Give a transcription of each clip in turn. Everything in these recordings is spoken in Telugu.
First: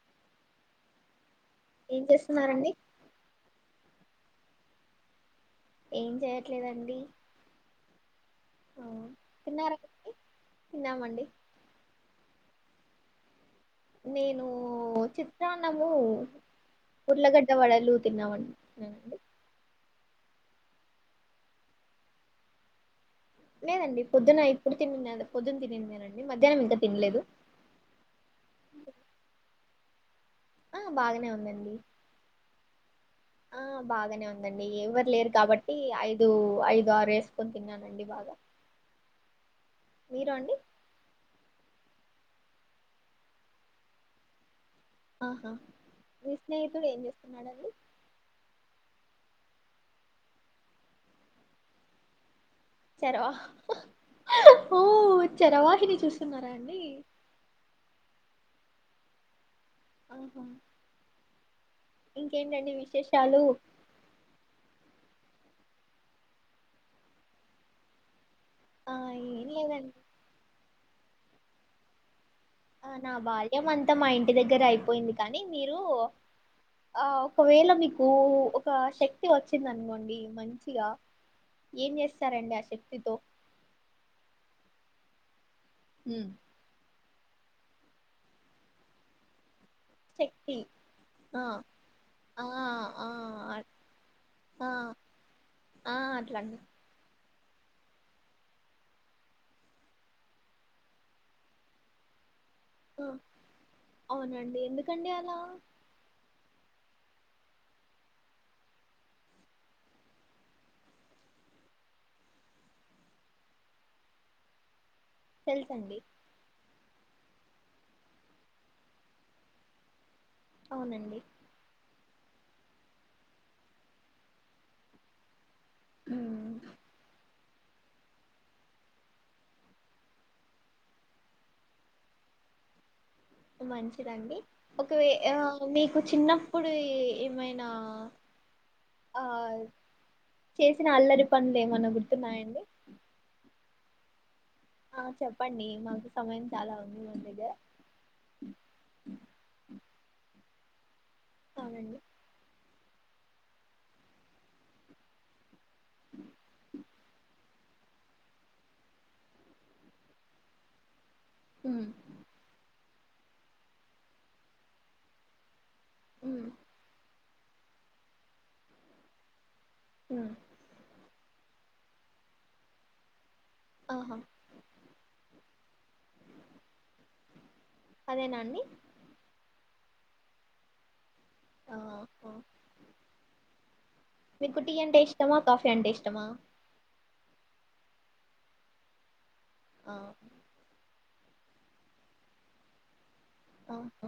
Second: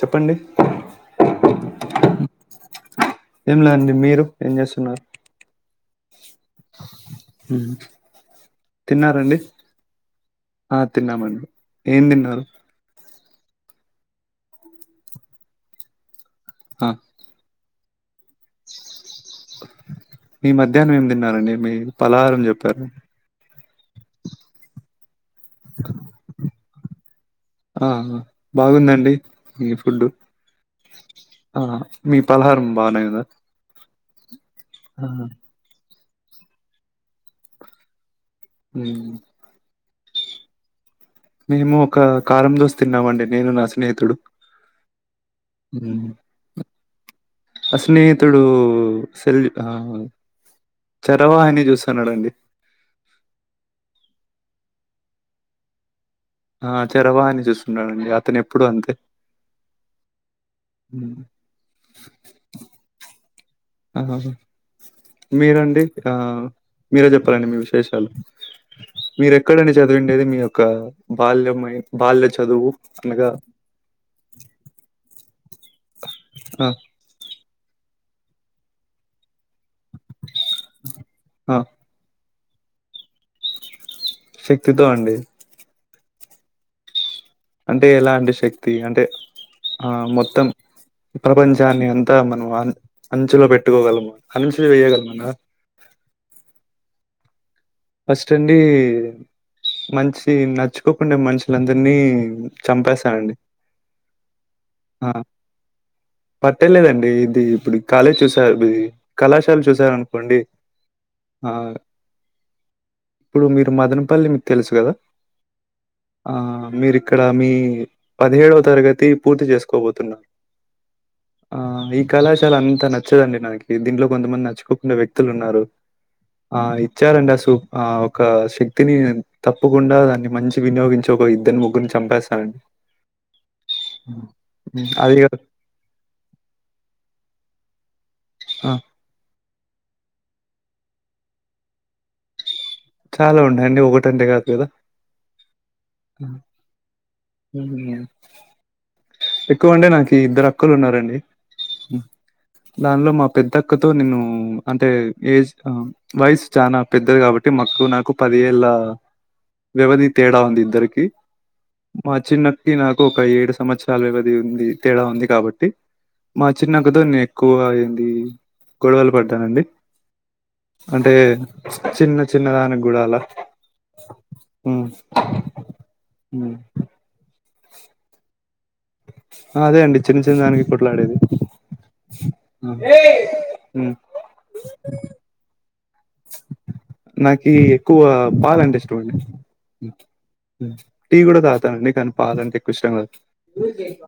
చెప్పండి ఏం చేస్తున్నారండి ండి మీరు ఏం చేస్తున్నారు ఏం చేయట్లేదండి తిన్నారండి తిన్నారాఅండి ఆ తిన్నామండి ఎం తిన్నారు నేను చిత్రాన్నము ఆ ఉర్లగడ్డ వడలు తిన్నామండి తిన్నానండి. మీ మధ్యాహ్నం ఏం తిన్నారంండి మీ పలహారుని చెప్పారు లేదండి పొద్దున ఇప్పుడు తినిద పొద్దున్న తినిండేందేండి మధ్యాహ్నం ఇంకా తినలేదు ఆ బాగుందండి మీ ఫుడ్ ఆ బాగానే ఆ ఉందండి మీ పలహారం బానేందా ఆ బాగానే ఉందండి ఎవరు లేరు కాబట్టి ఐదు ఐదు ఆరు వేసుకొని తిన్నానండి బాగా హ్మ్మ్ మీరు అండి మేము ఒక కారం దోశ తిన్నామండి నేను నా స్నేహితుడు ఆహా మీ స్నేహితుడు ఏం చే అ స్నేహితుడు సెల్ ఆ చరవహిని చూస్తున్నాడంండి చరవా ఓ చరవాహని చూసి ఆ చరవాహిని చూస్తున్నాడంండి అతను ఎప్పుడు అంతే ఆఓహో మ్మ్ ఇంకేంటండి విశేషాలు ఆ మీరండి ఆ మీరే చెప్పాలండి మీ విశేషాలు ఆ మీరూ ఏం ఎక్కడండి లేదండి చదివండేది మీ యొక్క బాల్య బాల్య చదువు ఆ నా అనగా బాల్యం అంతా మా ఇంటి దగ్గర అయిపోయింది కానీ మీరు ఆ ఒకవేళ మీకు ఒక శక్తి వచ్చింది అనుకోండి మంచిగా ఆ ఏం చేస్త సారండి ఆ శక్తితో శక్తితో అండి ఉ అంటే ఎలా అంటే శక్తి అంటే ఆ మొత్తం శక్తి ఆ ప్రపంచాన్ని అంతా ఆ మనం అం ఆ అంచలో పెట్టుకోగలము అంచులు ఆ వేయగలమన ఆ అట్లాండి ఫస్ట్ అండి మంచి నచ్చుకోకుండా మనుషులందరినీ ఆ చంపేస్తానండి అవునండి ఎందుకండి అలా పట్టలేదండి ఇది ఇప్పుడు కాలేజ్ చూసారు ది కళాశాల చూసార అనుకోండి ఆవును ఇప్పుడు మీరు మదనపల్లి మీకు తెలుసు కదా తెలుసండి మీరి ఇక్కడ మీ పదిహేడవ తరగతి పూర్తి చేసుకోబోతున్నారు అవునండి ఆ ఈ కళాశాల అంతా నచ్చదండి నాకి దీంట్లో కొంతమంది నచ్చుకోకుండా వ్యక్తులు ఉన్నారు ఉమ్, ఆ ఇచ్చారంట సూప్ ఆ ఒక శక్తిని తప్పకుండా దాన్ని మంచి వినియోగించి ఒక ఇద్దరిని ముగ్గురిని చంపేస్తారండి హ్మ్. మంచిదండి హ్మ్. ఒకవే అది ఆ కాదు మీకు చిన్నప్పుడు ఏమైనా ఆ ఆ చేసిన అల్లరి పనులు ఏమన్న గుర్తున్నాయండి చాలా ఉన్నాయండి ఒకటంటే కాదు కదా ఆ చెప్పండి మాకు సమయం చాలా ఉంది మన దగ్గర హ్మ్. ఎక్కువ అంటే నాకి ఇద్దరు అక్కలు ఉన్నారండి అవునండి హ్మ్. దానిలో మా పెద్దక్కతో నేను అంటే ఏజ్ ఆ వైస్ చానా పెద్దది కాబట్టి మాకుకు నాకు పది ఏళ్ళ వ్యవధి తేడా ఉంది ఇద్దరికి మ్మ్ మా చిన్నకి నాకు ఒక ఏడు సంవత్సరాల వ్యవధి ఉంది తేడా ఉంది కాబట్టి మా చిన్నకతో నేను ఎక్కువ ఏంది గొడవలు పడ్డానండి మ్మ్ అంటే చిన్న చిన్న దానికి కూడా అలా ఆహా ఉ అదేనా అండి ఆ అదే అండి చిన్న చిన్న దానికి కొట్లాడేది ఆహా ఆ మీకు టీ అంటే ఇష్టమా కాఫీ అంటే ఇష్టమా నాకి ఎక్కువ పాలంటే ఇష్టమండి ఆ టీ కూడా తాగుతానండి కానీ పాలంటే ఎక్కువ ఇష్టం కద్ ఆహా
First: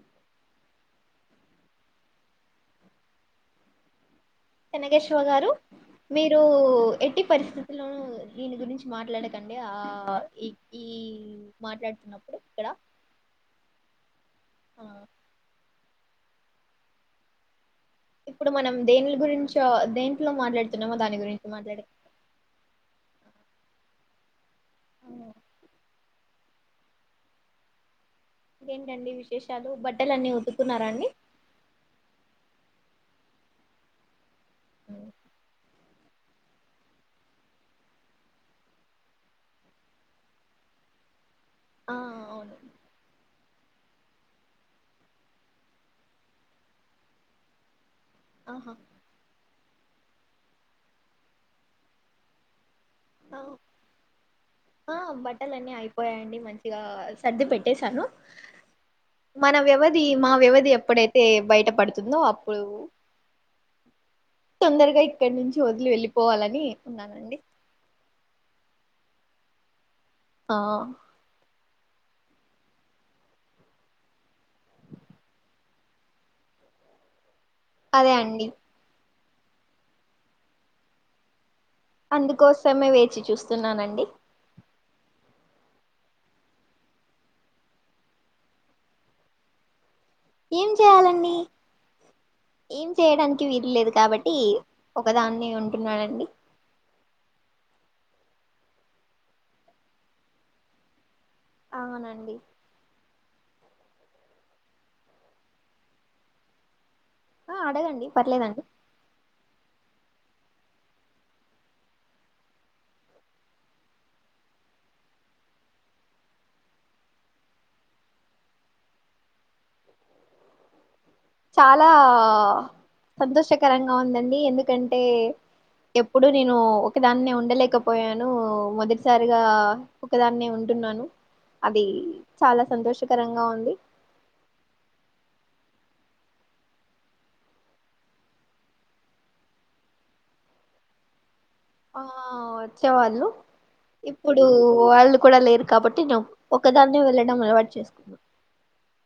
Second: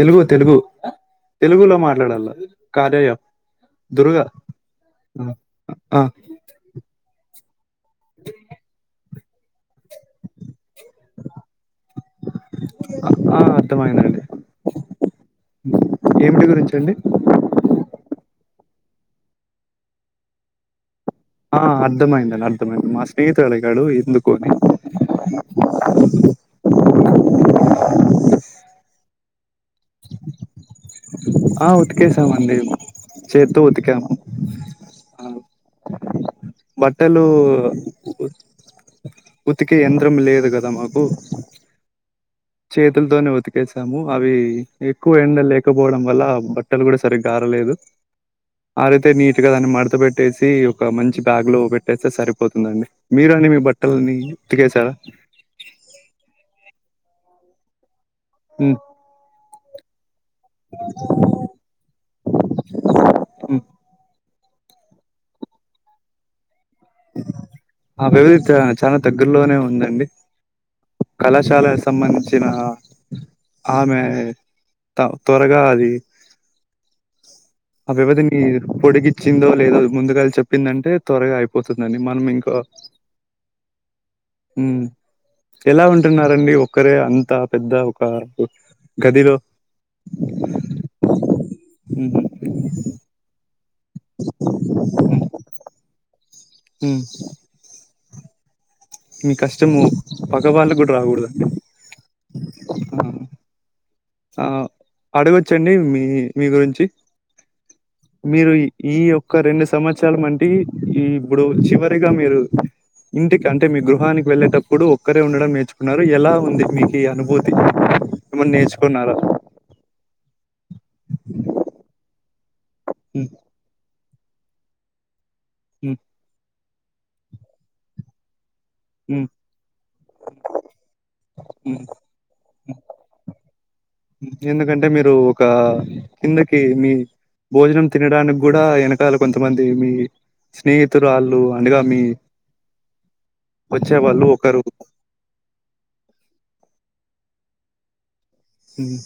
తెలుగు తెలుగు తెలుగులో మాట్లాడాల కార్యయం దుర్గా కనకేశ్వ ఆ గారు ఆ మీరు ఎట్టి పరిస్థితుల్లోనూ దీని గురించి మాట్లాడక కండి ఆ ఈ ఈ మాట్లాడుతున్నప్పుడు ఇక్కడ ఆ, అర్థమైందండి ఆ ఏమిటి గురించండి ఇప్పుడు మనం దేనిల గురించో దేంట్లో మాట్లాడుతున్నాం ఆ అర్ధమైంది అర్థమైంది మా స్నేహితాళి గడు ఎందుకోని ఇంకేంటండి విశేష్ ఆ ఉతికేసామండి చేత్తో ఉతికాము ఆ బట్టలు ఉతికే యంత్రం లేదు కదా మాకు ఆ అవును చేతుల్తోనే ఉతికేసాము అవి ఎక్కువ ఎండ లేకపోవడం వల్ల బట్టలు కూడా సరిగ్గా అర్ లేదు ఆహా ఆరైతే నీట్గా దాన్ని మడత పెట్టేసి ఒక మంచి బ్యాగ్ లో పెట్టేస్తే సరిపోతుందండి మీరు అండి ఆవ్ మీ బట్టలని ఉతికేసారా ఆ బట్టలన్నీ అయిపోయయండి మంచిగా సర్ది పెట్టే సను మ్ మన వ్యవధి మా వ్యవధి ఎప్పుడైతే బయట పడుతుందో అప్పుడు తొందరగా ఇక్కడి నుంచి వదిలి వెళ్ళిపోవాలని ఉన్నానండి చ చాలా దగ్గరలోనే ఉందండి ఆ కళాశాల సంబంించిన ఆమె త త్వరగా అది అ అదే వ్యవదిని అండి పొడికిచ్చిందో లేదా ముందుగాల చెప్పిందంటే త్వరగా అయిపో పోతుందండి మనం ఇంకా అందుకోసమే వేచి చూస్తున్నానండి మ్ ఎలా ఉంటున్నరండి ఒక్కరే అంత పెద్ద ఒక గదిలో ఏం చేయాలండి ఏం చేయడానికి వీలు లేదు కాబట్టి ఒకదాన్ని ఉంటున్నానండి ఉమ్, మీ కష్టము పగ వాళ్ళకి కూడా రాకూడదండి అవునండి ఆ అడగొచ్చండి మీ మీ గురించి ఆ అడగండి మీరు పర్లేదండి ఈ ఓ ఒక రెండు సంవత్సరాల మంటి ఈ ఇప్పుడు చివరిగా మీరు ఇంటికి అంటే మీ గృహానికి వెళ్ళేటప్పుడు ఒక్కరే ఉండడం నేర్చుకున్నారు ఎలా ఉంది మీకు ఈ అనుభూతి ఏమన్నా నేర్చుకున్నారా చాలా ఉమ్, సంతోషకరంగా ఉందండి ఎందుకంటే ఉమ్, ఎప్పుడు నేను ఒకదాన్నే ఉండలేకపోయాను ఉమ్, మొదటిసారిగా ఒకదాన్నే ఉంటున్నాను ఉమ్. అది చాలా సంతోషకరంగా ఉంది ఎందుకంటే మీరు ఒక కిందకి మీ భోజనం తినడానికి కూడా వెనకాల కొంతమంది మీ స్నేహితులు వాళ్ళు ఆ వచ్చేవాళ్ళు వచ్చేవాళ్ళు ఇప్పుడు ఒకరు వాళ్ళు కూడా లేరు కాబట్టి ని ఒకదాన్నే వెళ్ళడం అలవాటు చేసుకున్న మ్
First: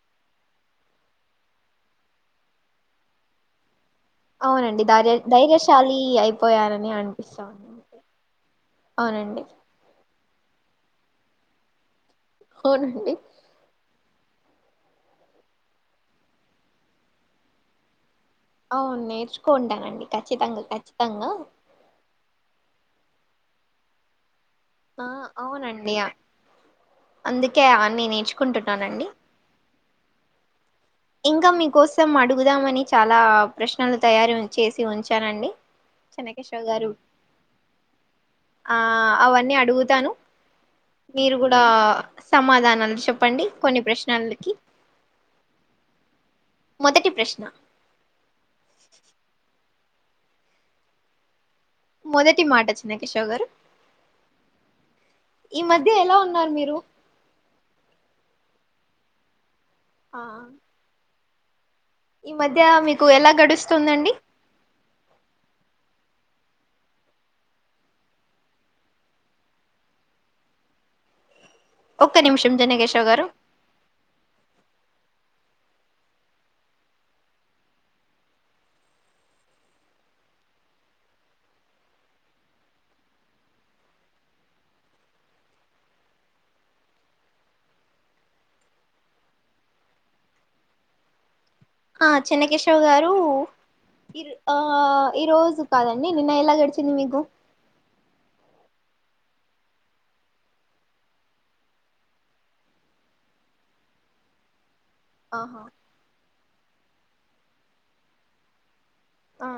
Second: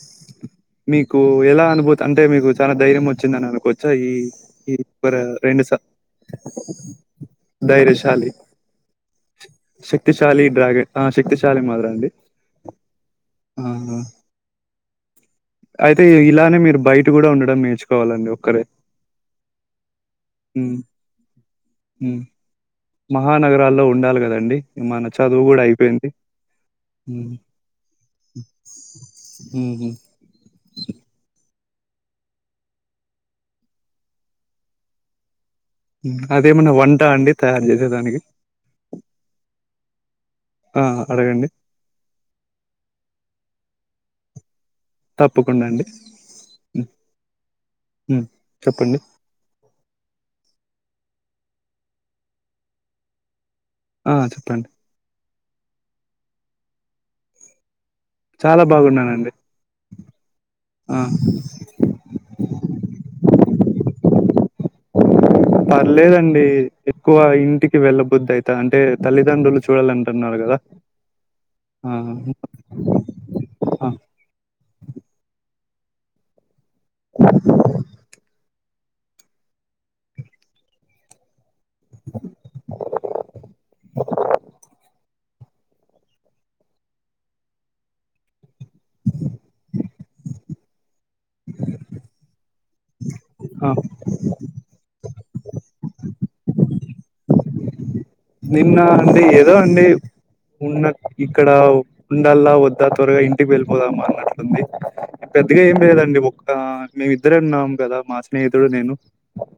మీకు ఎలా అనుభూతి అంటే మీకు చాన ధైర్యం వచ్చిందని అనుకోవ ఈ ఈ అవునండి ధైర్య రెండు స ధైర్యశాలి అయిపోయానని అనిపిస్తాంది ధైర్యశాలి అవునండి శక్తిశాలి డ్రాగన్ ఆ శక్తిశాలి మాదిరండి అవునండి అయితే ఇలానే మీరు బయట కూడా ఉండడం నేర్చుకోవాలండి ఒక్కరే అవును నేర్చుకోంటానండి ఖచ్చితంగా ఉమ్, ఖచ్చితంగా ఉమ్. మహానగరాల్లో ఉండాలి కదండి మన ఆ చదువు కూడా అవునండి అయిపోయింది మ్ అందుకే అన్ని నేర్చుకుంటున్నానండి మ్ హు ఇంకా మీకోసం అడుగుదామని చాలా ప్రశ్నలు తయారు చేసి ఉంచానండి హ్మ్ చెన్నకేశవ్ అదేమన్నా గారు వంట అండి తయారు చే ఆ అవన్నీ అడుగుతాను ఆ మీరు అడగండి కూడా సమాధానాలు చెప్పండి కొన్ని ప్రశ్నలకి తప్పకుండా అండి హ్మ్ మొదటి ప్రశ్న ఉమ్ చెప్పండి మొదటి మాట చెన్నకిషోర్ గారు ఆ చెప్పండి ఈ మధ్య ఎలా ఉన్నారు మీరు చాలా బాగున్నానండి ఆహ ఆ ఎలా గడుస్తుందండి లేదండి ఎక్కువ ఇంటికి వెళ్ళ బుద్ధయితాంటే తల్లిదండ్రులు చూడాలంటున్నారు కదా ఆ ఒక్క నిమిషం చెన్నకేశవ్ గారు ఆ [inaudible] [inaudible] [inaudible] ఆ చెన్నకేశవ్ గారు ఆ మీరు ఆ ఈ రోజు కాదండి నిన్న ఎలా గడిచింది మీకు నిన్న అండి ఏదో అండి ఉన్న ఇక్కడ ఉండల్లా వద్దా త్వరగా ఇంటికి వెళ్ళిపోదాం అన్నట్లుంది ఆహా పెద్దగా ఏం లేదండి ఒక్క మేము ఇద్దరే ఉన్నాము కదా మా స్నేహితుడు నేను ఆ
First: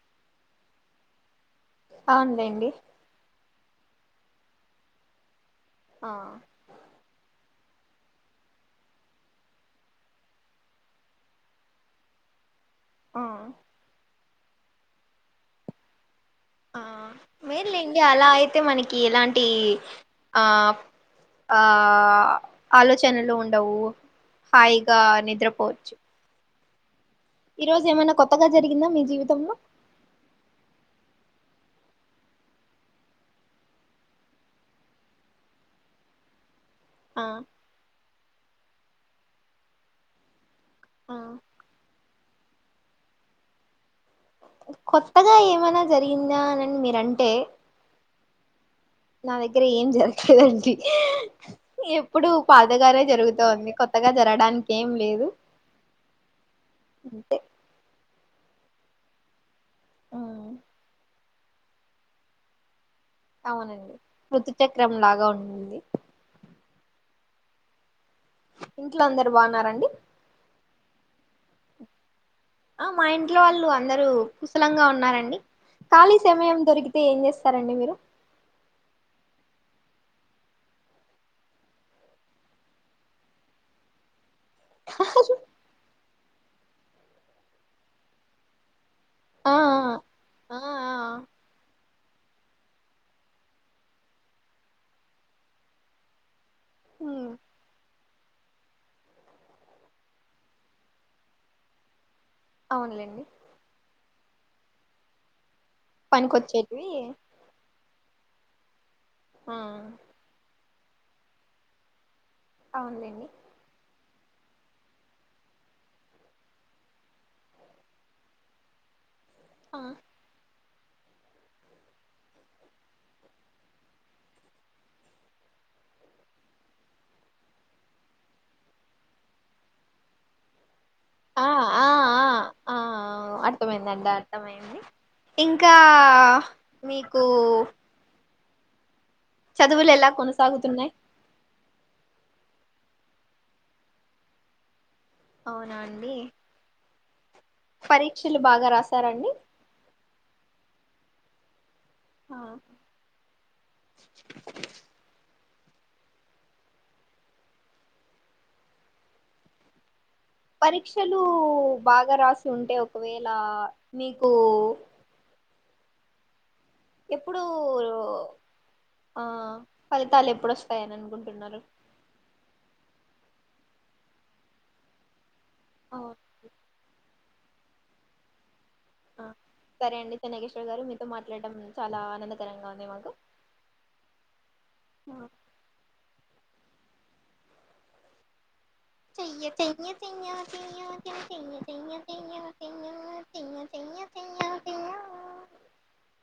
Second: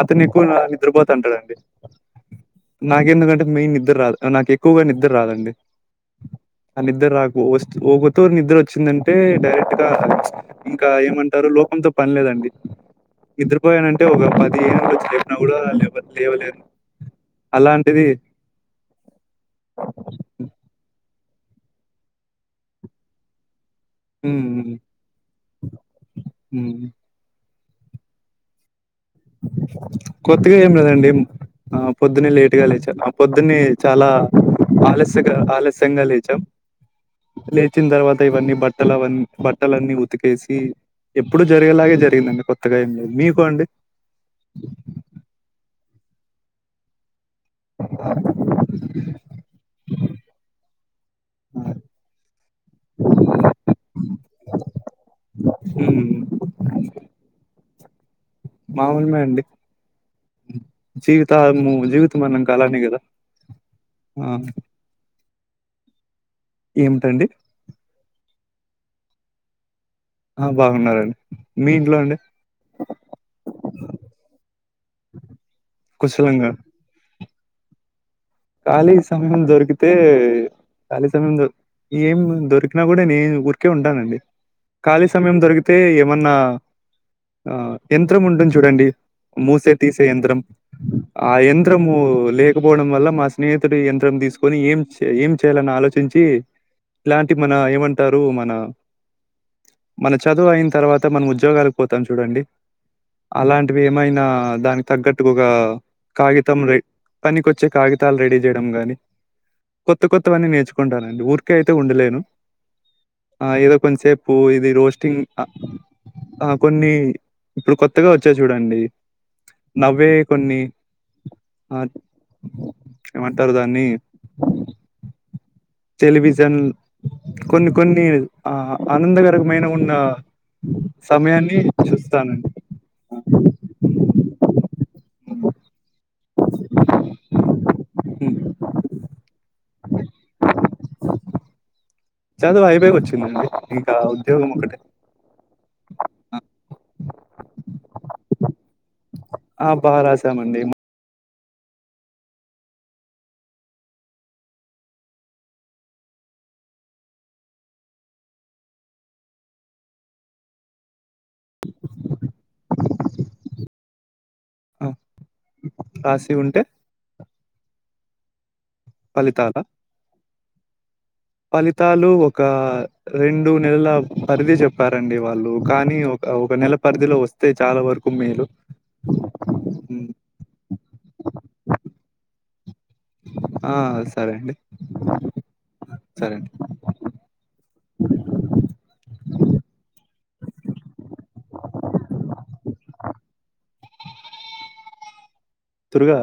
అతను ఎక్కువ నిద్రపోతూ ఉంటాడండి అవునులేండి నాకేందుకంటే మెయిన్ నిద్ద రాదు నాకు ఎక్కువగా నిద్ర రాదండి ఆ ఆ నిద్ర రాకు ఓసి ఓగతూరి నిద్ర వచ్చిందంటే డైరెక్ట్ గా ఇంకా ఏమంటారు లోకంతో పనిలేదండి ఆ నిద్ర పోయానంటే ఒక పది ఏనుగులు వచ్చి లేపినా కూడా లే లేవలేను మీలు లేండి అలాంటిది అలా అయితే మనకి ఎలాంటి ఆ ఆ ఆలోచనలు ఉండవు ఉమ్ హాయిగా నిద్రపోవచ్చు హ్మ్ ఈ రోజు ఏమైనా కొత్తగా జరిగిందా మీ జీవితంలో కొత్తగా ఏం లేదండి ఆ పొద్దున్నే లేట్గా లేచా ఆ పొద్దున్నే చాలా ఆలస్యంగా ఆలస్యంగా లేచాం ఆ లేచిన తర్వాత ఇవన్నీ బట్టలవన్ని బట్టలన్నీ ఉతికేసి ఆ ఎప్పుడు జరిగేలాగే జరిగిందండి కొత్తగా ఏం లేదు మీకు అండి కొత్తగా ఏమైనా జరిగిందా అనని మీరంటే [inaudible] నా దగ్గర ఏం జరగా లేదండి ఎప్పుడు పాతగానే జరుగుతుంది కొత్త కొత్తగా జరగడానికి ఏం లేదు హ్మ్ అంతే మామూలుమే అండి జీవితాము జీవితం అన్నాక అలానే కదా అవునండి ఆ రుతుచక్రం లాగా ఉంది ఏమిటండి ఇంట్లో అందరు బాగున్నారండి ఆ బాగున్నరండి, మీ ఇంట్లో అండి? ఆ మా ఇంట్లో వాళ్ళు అందరు కుసలంగా ఉన్నారండి, ఖాళీ కుశలంగా సమయం దొరికితే ఏం చేస్ సారండి మీరు కాలీ సమయం దొరకితే ఖాలీ సమయం దో ఏం దొరికినా గుడ నేను ఊరికే ఉంటానండి. ఖాళీ సమయం దొరికితే ఏమన్నా, ఆ యంత్రం ఉంటుంది చూడండి ఆ మూసే తీసే యంత్రం, ఆ యంత్రము లేకపోవడం వల్ల మా స్నేహితుడి యంత్రం తీసుకొని ఏం చే ఏం చేయాలని ఆలోచించి, ఉమ్ ఇలాంటి మన ఏమం టరు మన మన చదువు అయిన తర్వాత మనము ఉద్యోగాలకు పోతాం చు చూడండి, అవునులేండి అలాంటివి ఏమైనా దానికి తగ్గట్టుగా ఒక కాగితం రె పనికొచ్చేటివి దానికొచ్చే కాగితాలు రెడీ చేయడం గాని, ఆ కొత్త కొత్తవన్నీ నేర్చు కుంటానండి ఊరికే అయితే ఉండలేను, అవునులేండి ఆ ఏదో కొంచసేపు పూ ఇది రోస్టింగ్ అ ఆ కొన్ని ఇప్పుడు కొత్తగా వచ్చాయ్ చూడండి ఆ నవ్వే కొన్ని ఆ ఏమంటారు దాన్ని, టెలివిజన్ కొన్ని కొన్ని ఆ ఆనందకరమైన ఉన్న ఆ సమయాన్ని ఆ చూస్తానండి ఆ ఆ అర్థమైందండి అర్థమైంది. ఇంకా మీకు హ్మ్. చదువులెల కొనసాగుతున్నాయ్ చదువు అయిపోయి వచ్చిందండి, ఇంకా ఉద్యోగం ఒకటే అవునా అండి. పరీక్షలు బాగా రాస్ ఆ బా రాసామండి. ఆ పరీక్ష క్షలు బాగా రాసి ఉంటే ఒకవేళ మీకు ఆ! రాసి ఉంటే ఇప్పుడు ఆ ఫలితాలా ఫలితాలు ఎప్పుడు వస్తాయని అనుకుం ఫలితాలు ఒక రెండు నెలల పరిధి చెప్పారండి వాళ్ళు. కానీ అవునా ఒక ఒక నెల పరిధిలో వస్తే చాలా వరకు మేలు. ఆ సరే హ్మ్. అండి చెన్నకేశ్వర్ గారు, మీతో మాట్లాడటం చాలా ఆనందకరంగా ఉంది. మాకు ఆ సరే అండి, ఆ సరే అండి. చెయ్య చెయ్య చెయ్య చెయ్య చాన చెయ్య చెయ్య చెయ్య చెయ్య చెయ్య దుర్గా